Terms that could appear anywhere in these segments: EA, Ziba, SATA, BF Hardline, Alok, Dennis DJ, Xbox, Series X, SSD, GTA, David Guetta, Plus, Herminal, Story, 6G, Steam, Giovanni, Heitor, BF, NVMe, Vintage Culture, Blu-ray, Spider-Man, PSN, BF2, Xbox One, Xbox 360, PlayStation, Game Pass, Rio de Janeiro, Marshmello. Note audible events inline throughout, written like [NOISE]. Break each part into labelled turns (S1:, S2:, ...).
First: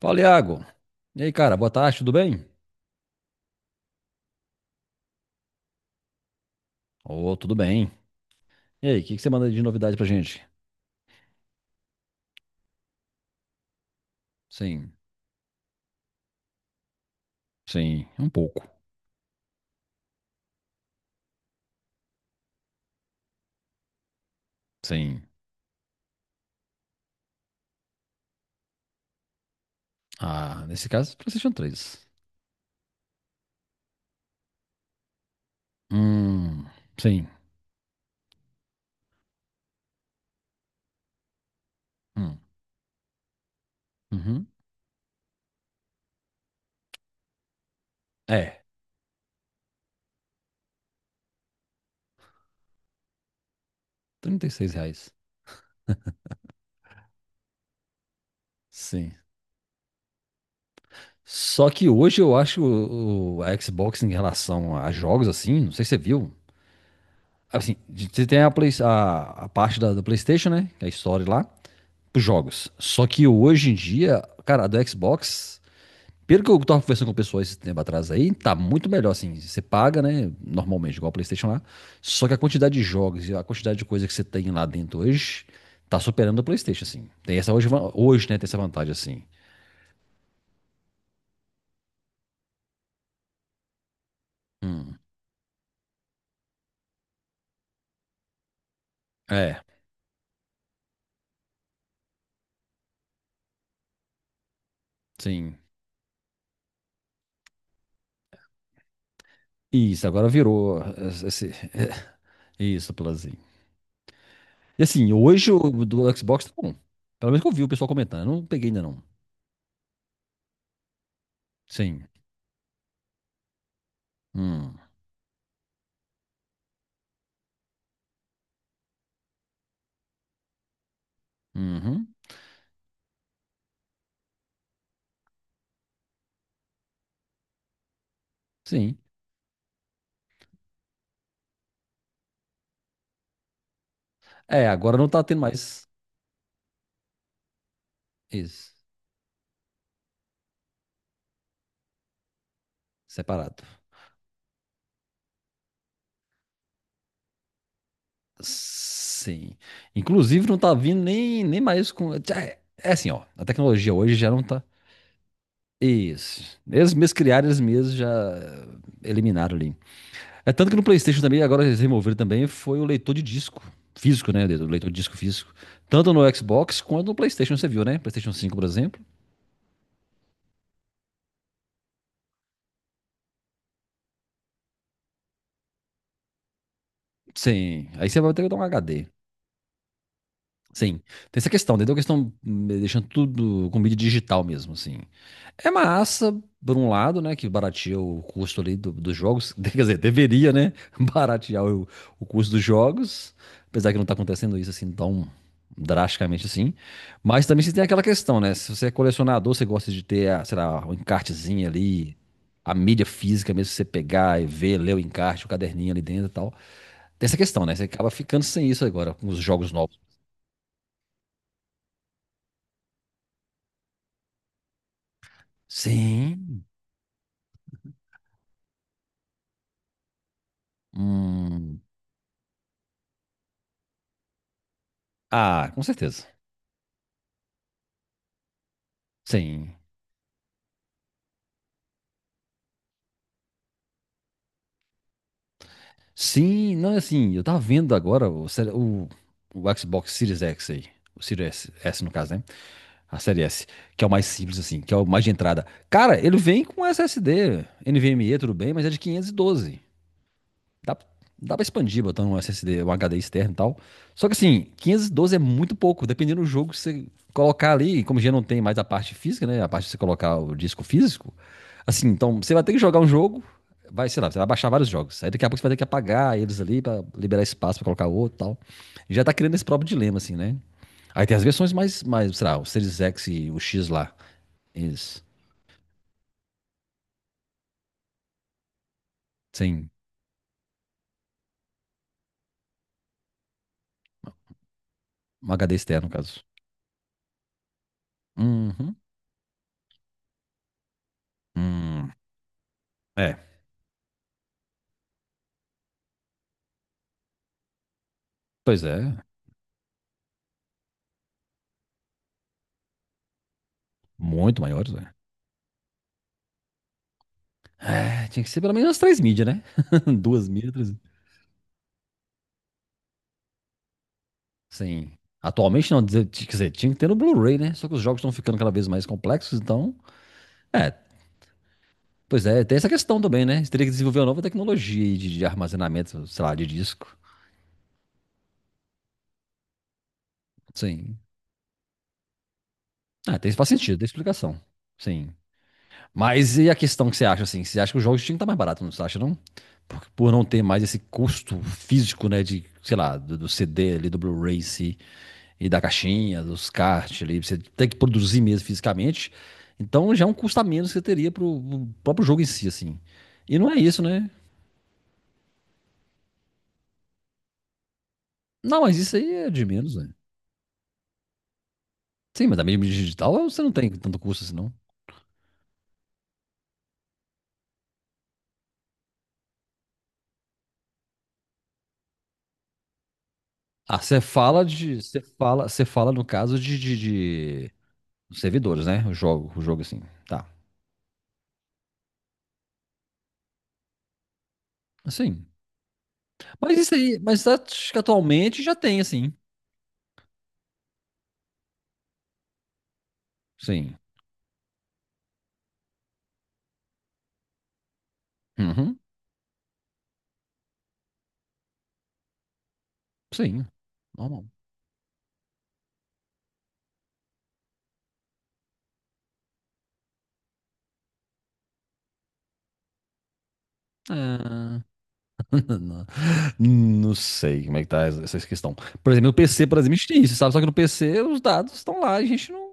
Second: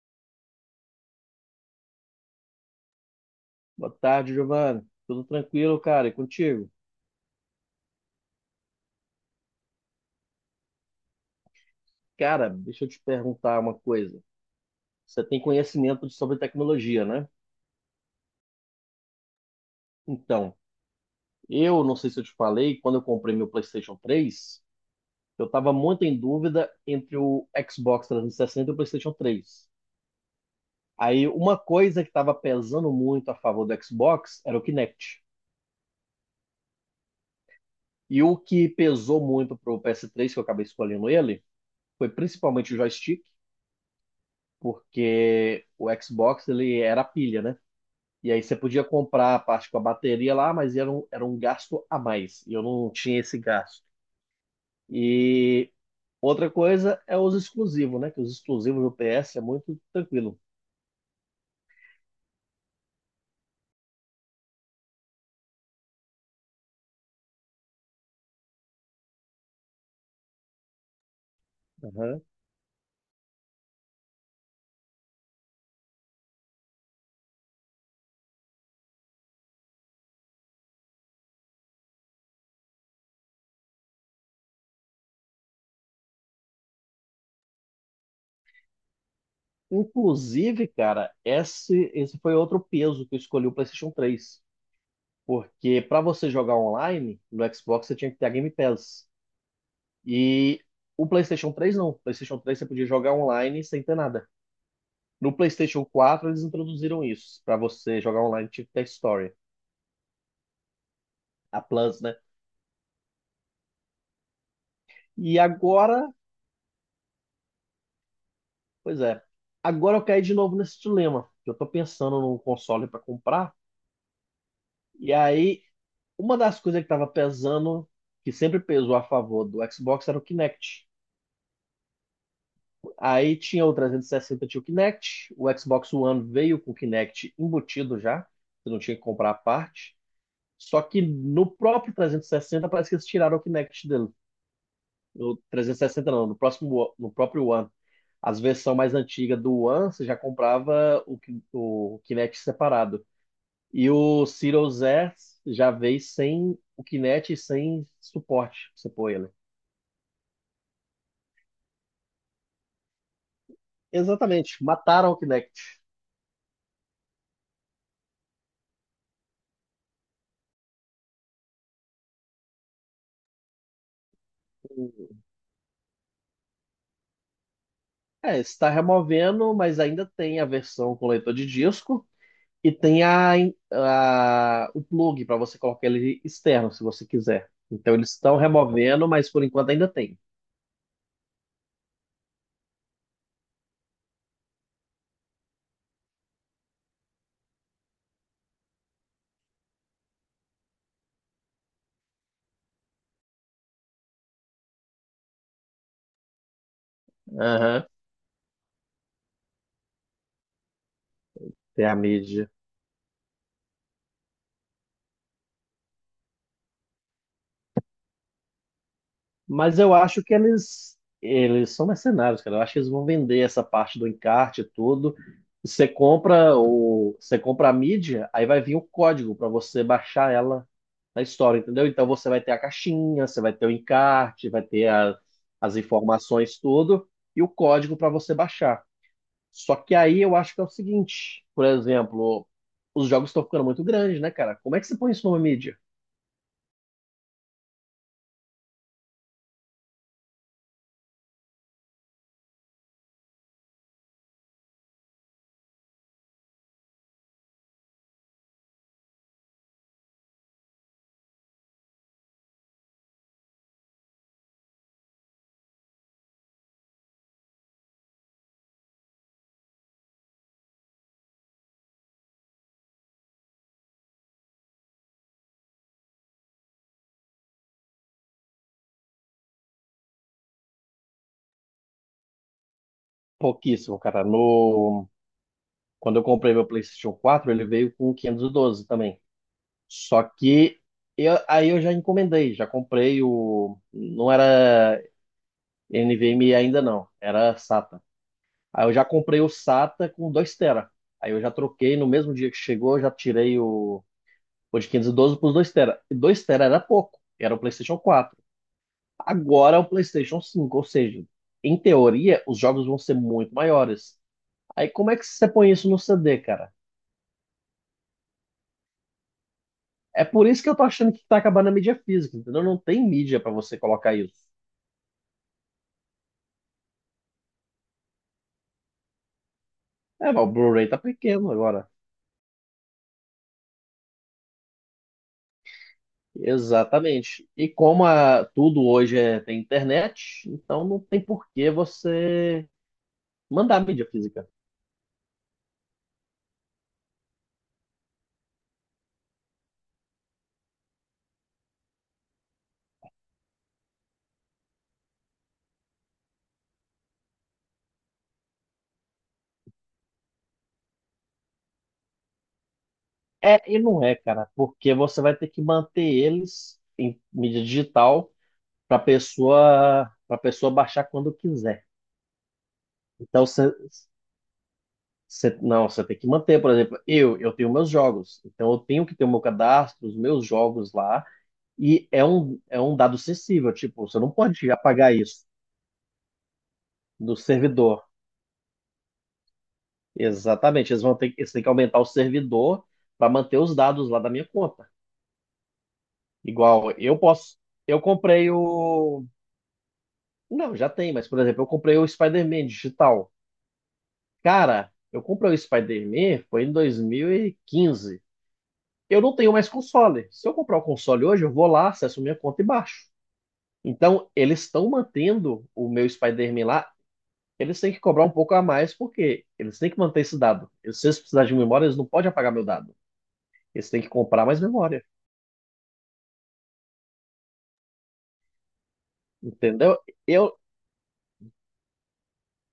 S1: Fala, Iago. E aí, cara, boa tarde, tudo bem?
S2: Boa tarde, Giovanni. Tudo tranquilo, cara? E contigo?
S1: Ô, tudo bem. E aí, o que que você manda de novidade pra gente?
S2: Cara, deixa eu te perguntar uma coisa.
S1: Sim,
S2: Você tem conhecimento sobre tecnologia, né?
S1: sim, um pouco.
S2: Então, eu não sei se eu te falei, quando eu comprei meu PlayStation 3,
S1: Sim.
S2: eu estava muito em dúvida entre o Xbox 360 e sessenta e o PlayStation 3.
S1: Ah, nesse caso,
S2: Aí,
S1: PlayStation
S2: uma coisa
S1: 3.
S2: que estava pesando muito a favor do Xbox era o Kinect.
S1: Hum, sim.
S2: E o que pesou muito para pro PS3, que eu acabei escolhendo ele, foi
S1: Hum,
S2: principalmente o joystick,
S1: uhum.
S2: porque o Xbox ele era a pilha, né? E aí você
S1: É,
S2: podia comprar a parte com a bateria lá, mas era um gasto a mais. E eu não tinha esse gasto.
S1: R$ 36.
S2: E outra coisa é os exclusivos, né? Que os exclusivos do
S1: Sim.
S2: PS é muito tranquilo.
S1: Só que hoje eu acho a Xbox em relação a jogos, assim, não sei se você viu. Assim, de- você tem a, Play- a parte da PlayStation, né? Que é a história lá,
S2: Aham.
S1: pros jogos. Só que hoje em dia, cara, a do Xbox. Pelo que eu tava conversando com pessoas esse tempo atrás aí, tá muito melhor, assim. Você paga, né? Normalmente, igual o PlayStation lá. Só que a quantidade de jogos e a quantidade de coisa que você tem lá dentro hoje tá superando o PlayStation, assim. Tem essa hoje, va- hoje né? Tem essa vantagem, assim.
S2: Inclusive, cara, esse foi outro peso que eu escolhi o PlayStation 3,
S1: Hum,
S2: porque para você jogar online no Xbox, você tinha que ter a Game Pass.
S1: é,
S2: E o PlayStation 3 não. O PlayStation 3 você podia jogar online sem ter nada. No
S1: sim.
S2: PlayStation 4 eles introduziram isso. Para você jogar online tinha que ter Story,
S1: Isso, agora virou. Esse,
S2: a Plus, né?
S1: [LAUGHS] isso, Plazinho. E assim,
S2: E
S1: hoje o
S2: agora,
S1: do Xbox tá bom. Pelo menos que eu vi o pessoal comentando. Eu não peguei ainda,
S2: pois
S1: não.
S2: é, agora eu caí de novo nesse dilema. Que eu tô
S1: Sim.
S2: pensando num console para comprar,
S1: Hum,
S2: e aí uma das coisas que tava pesando, que sempre pesou a favor do Xbox, era o Kinect.
S1: uhum,
S2: Aí tinha o 360, tinha o Kinect, o Xbox One veio com o Kinect embutido já, você não tinha
S1: sim.
S2: que comprar a parte. Só que no próprio 360 parece que eles tiraram o Kinect dele.
S1: É, agora não tá
S2: No
S1: tendo
S2: trezentos
S1: mais.
S2: e sessenta não, no próximo, no próprio One. As
S1: Isso.
S2: versões mais antigas do One, você já comprava o Kinect separado.
S1: Separado.
S2: E o Series X já veio sem o Kinect e sem suporte, pra você pôr ele.
S1: Sim. Inclusive, não tá vindo nem, nem mais com. É assim, ó. A tecnologia hoje já não
S2: Exatamente,
S1: tá.
S2: mataram o Kinect.
S1: Isso. Eles mesmos criaram, eles mesmos já eliminaram ali. É tanto que no PlayStation também, agora eles removeram também, foi o leitor de disco físico, né? O leitor de disco físico. Tanto no Xbox quanto no PlayStation, você viu, né? PlayStation
S2: É,
S1: cinco por
S2: está
S1: exemplo.
S2: removendo, mas ainda tem a versão com leitor de disco e tem o plug para você colocar ele externo, se você quiser.
S1: Sim.
S2: Então
S1: Aí
S2: eles
S1: você vai
S2: estão
S1: ter que dar um
S2: removendo,
S1: HD.
S2: mas por enquanto ainda tem.
S1: Sim, tem essa questão, entendeu? A questão deixando tudo com mídia digital mesmo, assim. É massa, por um lado, né, que barateia o custo ali do- dos jogos, [LAUGHS] quer dizer, deveria, né, [LAUGHS] baratear o custo dos jogos, apesar que não tá acontecendo isso assim tão drasticamente assim. Mas também você tem
S2: Aham.
S1: aquela questão, né, se você é colecionador, você gosta de ter, a, sei lá, um encartezinho
S2: Tem a
S1: ali,
S2: mídia.
S1: a mídia física mesmo, você pegar e ver, ler o encarte, o caderninho ali dentro e tal. Tem essa questão, né, você acaba ficando sem isso agora com os jogos
S2: Mas eu
S1: novos.
S2: acho que eles são mercenários, cara. Eu acho que eles vão vender essa parte do encarte e tudo. Você compra
S1: Sim.
S2: você compra a mídia, aí vai vir o código para você baixar ela na história,
S1: Hum.
S2: entendeu? Então você vai ter a caixinha, você vai ter o encarte, vai ter
S1: Ah,
S2: as
S1: com certeza.
S2: informações tudo e o código para você baixar. Só
S1: Sim.
S2: que aí eu acho que é o seguinte, por exemplo, os jogos estão ficando muito grandes, né, cara? Como é que você põe isso numa mídia?
S1: Sim, não é assim. Eu tava vendo agora o, série- o Xbox Series X aí. O Series S, no caso, né? A série S, que é o mais simples, assim, que é o mais de entrada. Cara, ele vem com SSD, NVMe, tudo bem, mas é de 512. Dá, dá pra expandir botando um SSD, um HD externo e tal. Só que assim, 512 é muito pouco, dependendo do jogo que você colocar ali, como já não tem mais a parte física, né? A parte de você colocar o disco físico. Assim, então você vai ter que jogar um jogo, vai, sei lá, você vai baixar vários jogos. Aí daqui a pouco você vai ter que apagar eles ali pra liberar espaço pra colocar outro e tal. E já tá criando esse próprio dilema, assim, né? Aí tem as versões mais, mais, sei lá, o Series X e o X
S2: Pouquíssimo,
S1: lá.
S2: cara. No
S1: Eles,
S2: Quando eu comprei meu PlayStation 4, ele veio com 512 também.
S1: sem
S2: Só que aí eu já encomendei, já comprei o. Não era
S1: um HD externo, no caso.
S2: NVMe ainda não, era SATA. Aí eu
S1: Uhum.
S2: já comprei o SATA com 2 tera. Aí eu já troquei no
S1: Hum.
S2: mesmo dia que chegou, eu já
S1: É,
S2: tirei o de 512 para os 2 tera. E 2 tera era pouco, era o PlayStation 4.
S1: pois é.
S2: Agora é o PlayStation 5, ou seja, em teoria, os jogos vão ser muito maiores.
S1: Muito
S2: Aí
S1: maiores,
S2: como
S1: né?
S2: é que você põe isso no CD, cara?
S1: É, tinha que ser pelo menos umas três mídias, né? [LAUGHS]
S2: É por
S1: Duas
S2: isso que
S1: mídias,
S2: eu tô
S1: três.
S2: achando que tá acabando a mídia física, entendeu? Não tem mídia pra você colocar isso.
S1: Sim. Atualmente não, dizer- quer dizer, tinha que ter no Blu-ray, né? Só que os jogos estão ficando cada vez mais complexos, então.
S2: É, mas o Blu-ray
S1: É,
S2: tá pequeno agora.
S1: pois é, tem essa questão também, né? Você teria que desenvolver uma nova tecnologia aí de armazenamento, sei lá, de disco.
S2: Exatamente. E como tudo hoje é, tem internet, então não
S1: Sim.
S2: tem por que você
S1: Ah, tem, faz
S2: mandar
S1: sentido,
S2: mídia
S1: tem
S2: física.
S1: explicação. Sim. Mas e a questão que você acha, assim? Você acha que os jogos tinham que estar mais baratos, não você acha, não? Por não ter mais esse custo físico, né? De, sei lá, do CD ali, do Blu-ray em si. E da caixinha, dos kart ali, você tem que produzir mesmo fisicamente. Então já é um custo a menos que você teria pro, pro próprio jogo em si, assim. E
S2: É
S1: não é
S2: e
S1: isso,
S2: não é,
S1: né?
S2: cara, porque você vai ter que manter eles em mídia digital
S1: Não, mas
S2: para
S1: isso aí é de menos, né?
S2: pessoa para pessoa baixar quando quiser.
S1: Sim, mas da mídia digital
S2: Então
S1: você não tem tanto custo assim, não.
S2: não, você tem que manter, por exemplo, eu tenho meus jogos, então eu tenho que ter o meu cadastro, os meus jogos lá. E é um dado sensível,
S1: Ah,
S2: tipo, você
S1: você
S2: não
S1: fala
S2: pode
S1: de.
S2: apagar isso
S1: Você fala no caso de,
S2: do
S1: de,
S2: servidor.
S1: de servidores, né? O jogo assim. Tá.
S2: Exatamente, eles têm que aumentar o servidor para manter os dados lá da minha conta.
S1: Sim. Mas
S2: Igual,
S1: isso aí, mas acho que
S2: eu comprei
S1: atualmente já tem,
S2: o,
S1: assim.
S2: não, já tem, mas por exemplo, eu comprei o Spider-Man digital.
S1: Sim.
S2: Cara, eu comprei o Spider-Man foi em 2015.
S1: Uhum.
S2: Eu não tenho mais console. Se eu comprar o console hoje, eu vou lá, acesso minha conta e baixo.
S1: Sim.
S2: Então,
S1: Normal.
S2: eles estão mantendo o meu Spider-Man lá. Eles têm que cobrar um pouco a mais porque eles têm que manter esse dado. E se eles precisarem de memória, eles não podem apagar meu dado. Eles têm que comprar mais
S1: É...
S2: memória.
S1: [LAUGHS] Não, não sei como é que tá essa questão. Por exemplo, no PC, por exemplo, a
S2: Entendeu?
S1: gente tem isso, sabe?
S2: Eu.
S1: Só que no PC os dados estão lá, a gente não.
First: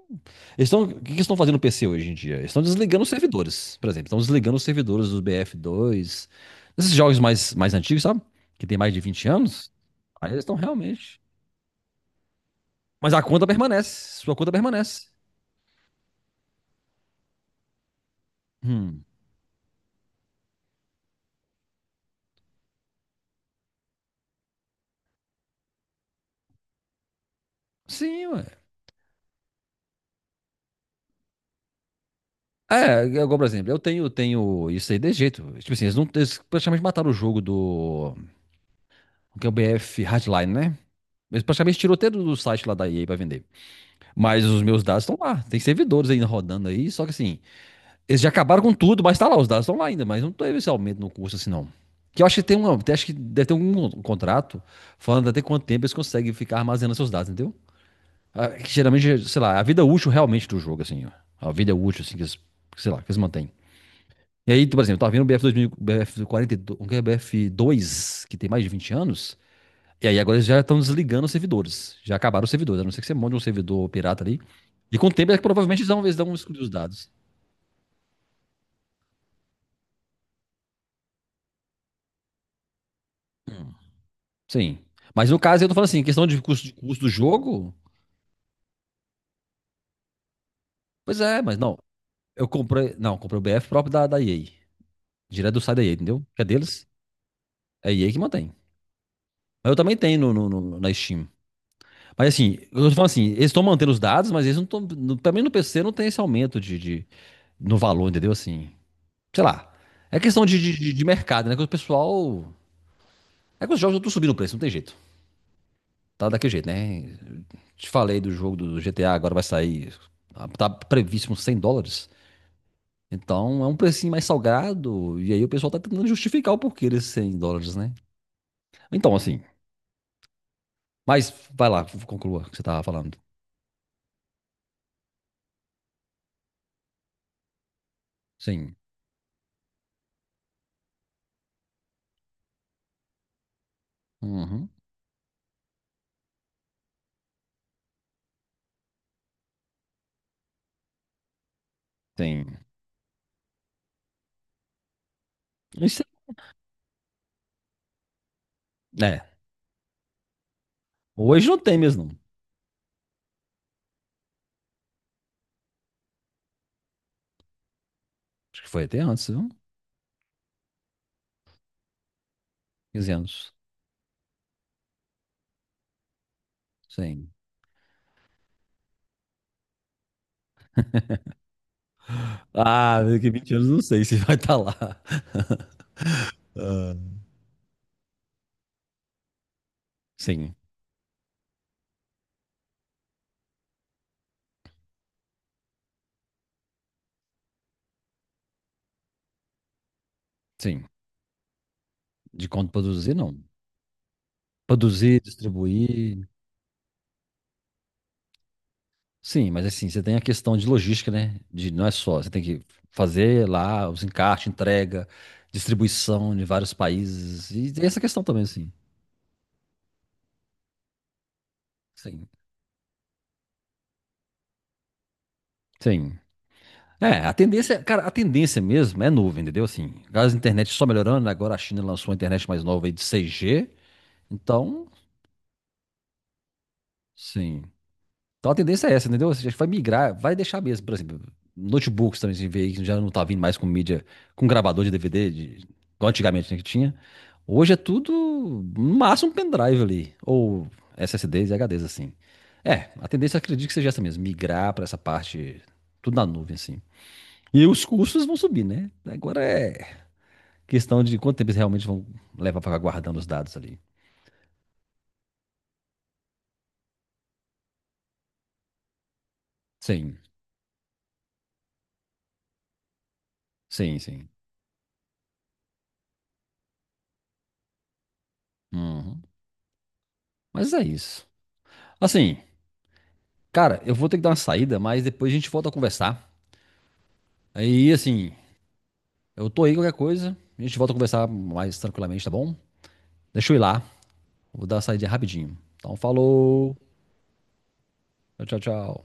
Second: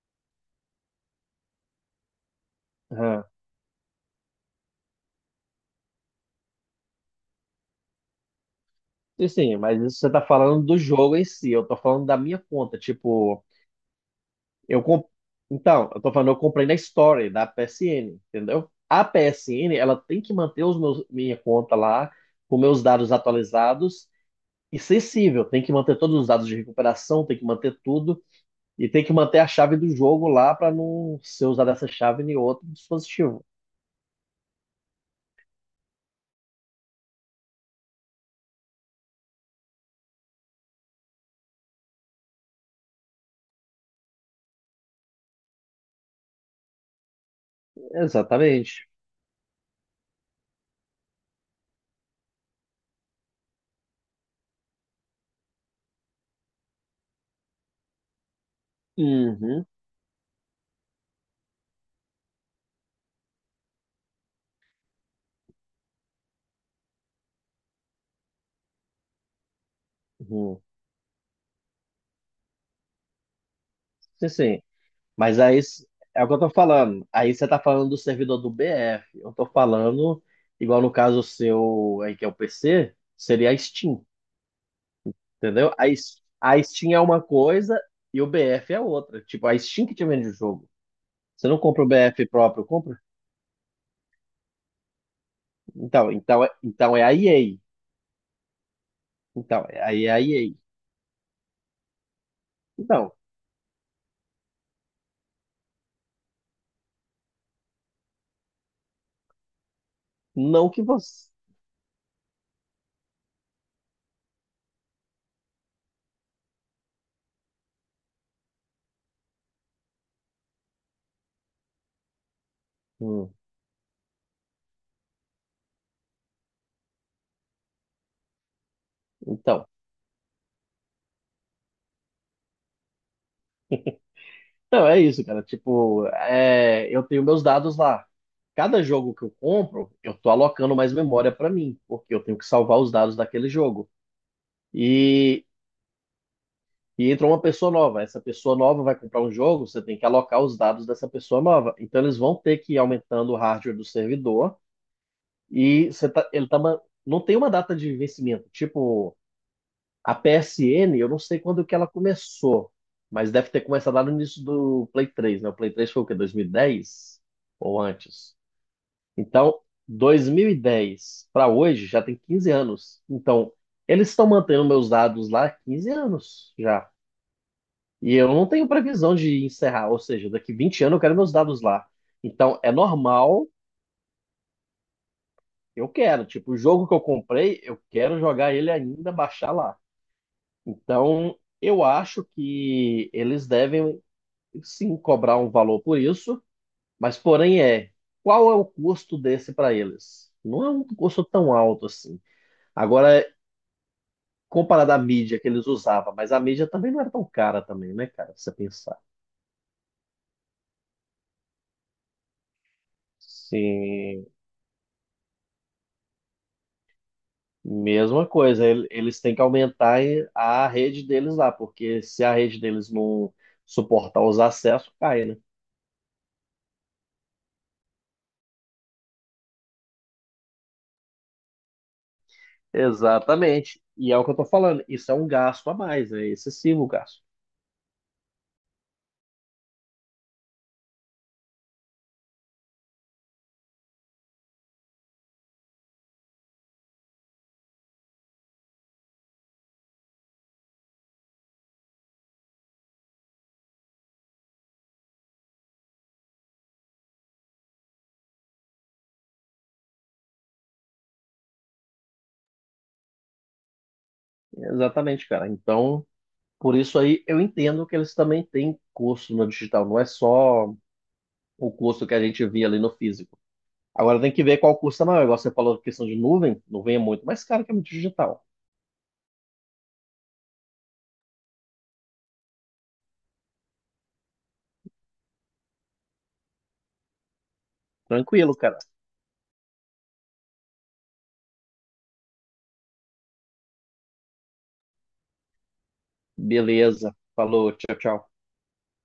S1: Eles estão... O que que eles estão fazendo no PC hoje em dia? Eles estão desligando os
S2: Ah,
S1: servidores, por exemplo. Estão desligando os servidores dos BF2, esses jogos mais, mais antigos, sabe? Que tem mais de 20
S2: sim, sim,
S1: anos.
S2: mas isso você tá
S1: Aí eles estão
S2: falando do jogo
S1: realmente.
S2: em si. Eu tô falando da minha conta.
S1: Mas a
S2: Tipo,
S1: conta permanece. Sua conta
S2: eu comp...
S1: permanece.
S2: Então, eu tô falando, eu comprei na Story da PSN, entendeu?
S1: Hum.
S2: A PSN, ela tem que manter os meus, minha conta lá, com meus dados atualizados e sensível. Tem que manter todos os dados de recuperação, tem que manter tudo.
S1: Sim, ué.
S2: E tem que manter a chave do jogo lá para não ser usada essa chave em outro
S1: É, é igual, por
S2: dispositivo.
S1: exemplo, eu tenho, tenho isso aí de jeito. Tipo assim, eles, não, eles praticamente mataram o jogo do. O que é o BF Hardline, né? Mas praticamente tirou até do site lá da EA pra vender. Mas os meus dados estão lá. Tem servidores ainda rodando aí. Só que assim, eles já acabaram com
S2: Exatamente.
S1: tudo, mas tá lá, os dados estão lá ainda. Mas não teve esse aumento no curso assim, não. Que eu acho que tem uma, acho que deve ter um contrato falando até quanto tempo eles conseguem ficar armazenando seus dados, entendeu? Ah, que geralmente, sei lá, a
S2: Uhum,
S1: vida útil realmente do jogo, assim, ó. A vida útil, assim, que eles, sei lá, que eles mantêm. E aí, por exemplo, tá vendo o BF2000, BF42, o que é bf dois que tem mais de 20 anos. E aí agora eles já
S2: uhum.
S1: estão desligando os servidores. Já acabaram os servidores, a não ser que você monte um servidor pirata
S2: Sim,
S1: ali.
S2: sim.
S1: E com o tempo, é
S2: Mas
S1: que
S2: aí
S1: provavelmente eles
S2: é o que
S1: vão
S2: eu tô
S1: excluir os
S2: falando.
S1: dados.
S2: Aí você tá falando do servidor do BF. Eu tô falando, igual no caso seu aí que é o PC, seria a Steam,
S1: Sim. Mas no caso, eu
S2: entendeu?
S1: tô falando
S2: A,
S1: assim,
S2: S-
S1: questão
S2: a
S1: de
S2: Steam é
S1: custo do
S2: uma
S1: jogo,
S2: coisa e o BF é outra. Tipo, a Steam que te vende o jogo.
S1: pois é,
S2: Você
S1: mas
S2: não
S1: não.
S2: compra o BF
S1: Eu
S2: próprio,
S1: comprei,
S2: compra?
S1: não, comprei o BF próprio da EA. Direto do site da EA,
S2: Então,
S1: entendeu? Que
S2: então,
S1: é
S2: é-
S1: deles,
S2: então é a EA.
S1: é a EA que mantém.
S2: Então,
S1: Mas eu também
S2: aí é
S1: tenho
S2: a
S1: no, no-
S2: EA.
S1: no- na Steam. Mas assim, eu tô falando
S2: Então,
S1: assim, eles estão mantendo os dados, mas eles não estão. Também no PC não tem esse aumento de- no valor, entendeu? Assim, sei lá. É questão de,
S2: não
S1: de,
S2: que
S1: de- de
S2: você.
S1: mercado, né? Que o pessoal É que os jogos não estão subindo o preço, não tem jeito. Tá daquele jeito, né? Te falei do jogo do GTA, agora vai sair. Ah, tá previsto uns 100 dólares.
S2: Hum,
S1: Então é um precinho mais salgado. E aí o pessoal tá tentando justificar o porquê desses 100 dólares, né? Então, assim.
S2: então,
S1: Mas vai lá, conclua o que você tava falando.
S2: então é isso, cara. Tipo, é, eu tenho meus dados lá.
S1: Sim.
S2: Cada jogo que eu compro, eu tô alocando mais memória pra mim, porque eu tenho que salvar os dados daquele jogo.
S1: Uhum.
S2: E, e entra uma pessoa nova. Essa pessoa nova vai comprar um jogo, você tem que alocar os dados dessa pessoa nova. Então eles vão
S1: Sim.
S2: ter que ir aumentando o hardware do servidor e
S1: Isso
S2: você tá, ele tá, ma- não tem uma data de vencimento.
S1: é.
S2: Tipo,
S1: é.
S2: a PSN, eu não sei
S1: Hoje não
S2: quando que
S1: tem
S2: ela
S1: mesmo, não.
S2: começou, mas deve ter começado lá no início do Play 3, né? O Play 3 foi o quê? 2010 ou antes?
S1: Acho que foi até antes, viu?
S2: Então, 2010 para hoje já tem 15 anos.
S1: 15
S2: Então,
S1: anos.
S2: eles estão mantendo meus dados lá há 15 anos já.
S1: Sim.
S2: E eu não tenho previsão de encerrar, ou seja, daqui 20 anos eu quero meus dados lá. Então, é
S1: Ah, daqui a
S2: normal,
S1: 20 anos não sei se vai estar lá.
S2: eu quero. Tipo, o jogo que eu comprei, eu quero jogar ele ainda, baixar lá.
S1: Sim,
S2: Então, eu acho que eles devem sim cobrar um valor por isso, mas porém é, qual é o custo desse para eles? Não é um
S1: sim.
S2: custo tão alto assim.
S1: De quanto produzir,
S2: Agora,
S1: não.
S2: comparado à
S1: Produzir,
S2: mídia que eles usavam,
S1: distribuir.
S2: mas a mídia também não era tão cara também, né, cara, se você pensar.
S1: Sim, mas assim, você tem a questão de logística, né? De não é só, você tem que fazer lá os
S2: Sim,
S1: encartes, entrega, distribuição em vários países. E tem essa questão
S2: mesma
S1: também,
S2: coisa,
S1: assim.
S2: eles têm que aumentar a rede deles lá, porque se
S1: Sim.
S2: a rede deles não suportar os acessos, cai, né?
S1: Sim. É, a tendência, cara, a tendência mesmo é nuvem, entendeu? Assim, as internet só melhorando, né? Agora a China lançou uma internet mais nova aí de 6G.
S2: Exatamente. E é o que eu tô falando,
S1: Então,
S2: isso é um gasto a mais, é excessivo o gasto.
S1: sim. Então a tendência é essa, entendeu? Ou seja, vai migrar, vai deixar mesmo, por exemplo, notebooks também, a gente vê que já não tá vindo mais com mídia, com gravador de DVD, de, igual antigamente né, que tinha. Hoje é tudo, no máximo, um pendrive ali, ou SSDs e HDs, assim. É, a tendência eu acredito que seja essa mesmo, migrar para essa parte, tudo na nuvem, assim. E os custos vão subir, né? Agora é questão de quanto tempo eles realmente vão levar para guardando os dados ali.
S2: Exatamente, cara. Então, por isso aí eu entendo que eles também têm curso no digital, não é
S1: Sim,
S2: só o curso que a gente via ali no físico.
S1: sim,
S2: Agora
S1: sim.
S2: tem que ver qual custa maior. Igual você falou da questão de nuvem, nuvem é muito mais caro que a digital.
S1: Uhum. Mas é isso. Assim, cara, eu vou ter que dar uma saída, mas depois a gente volta a conversar. Aí, assim,
S2: Tranquilo, cara.
S1: eu tô aí qualquer coisa. A gente volta a conversar mais tranquilamente, tá bom? Deixa eu ir lá. Vou dar uma saída rapidinho. Então, falou.
S2: Beleza. Falou, tchau, tchau.
S1: Tchau, tchau, tchau.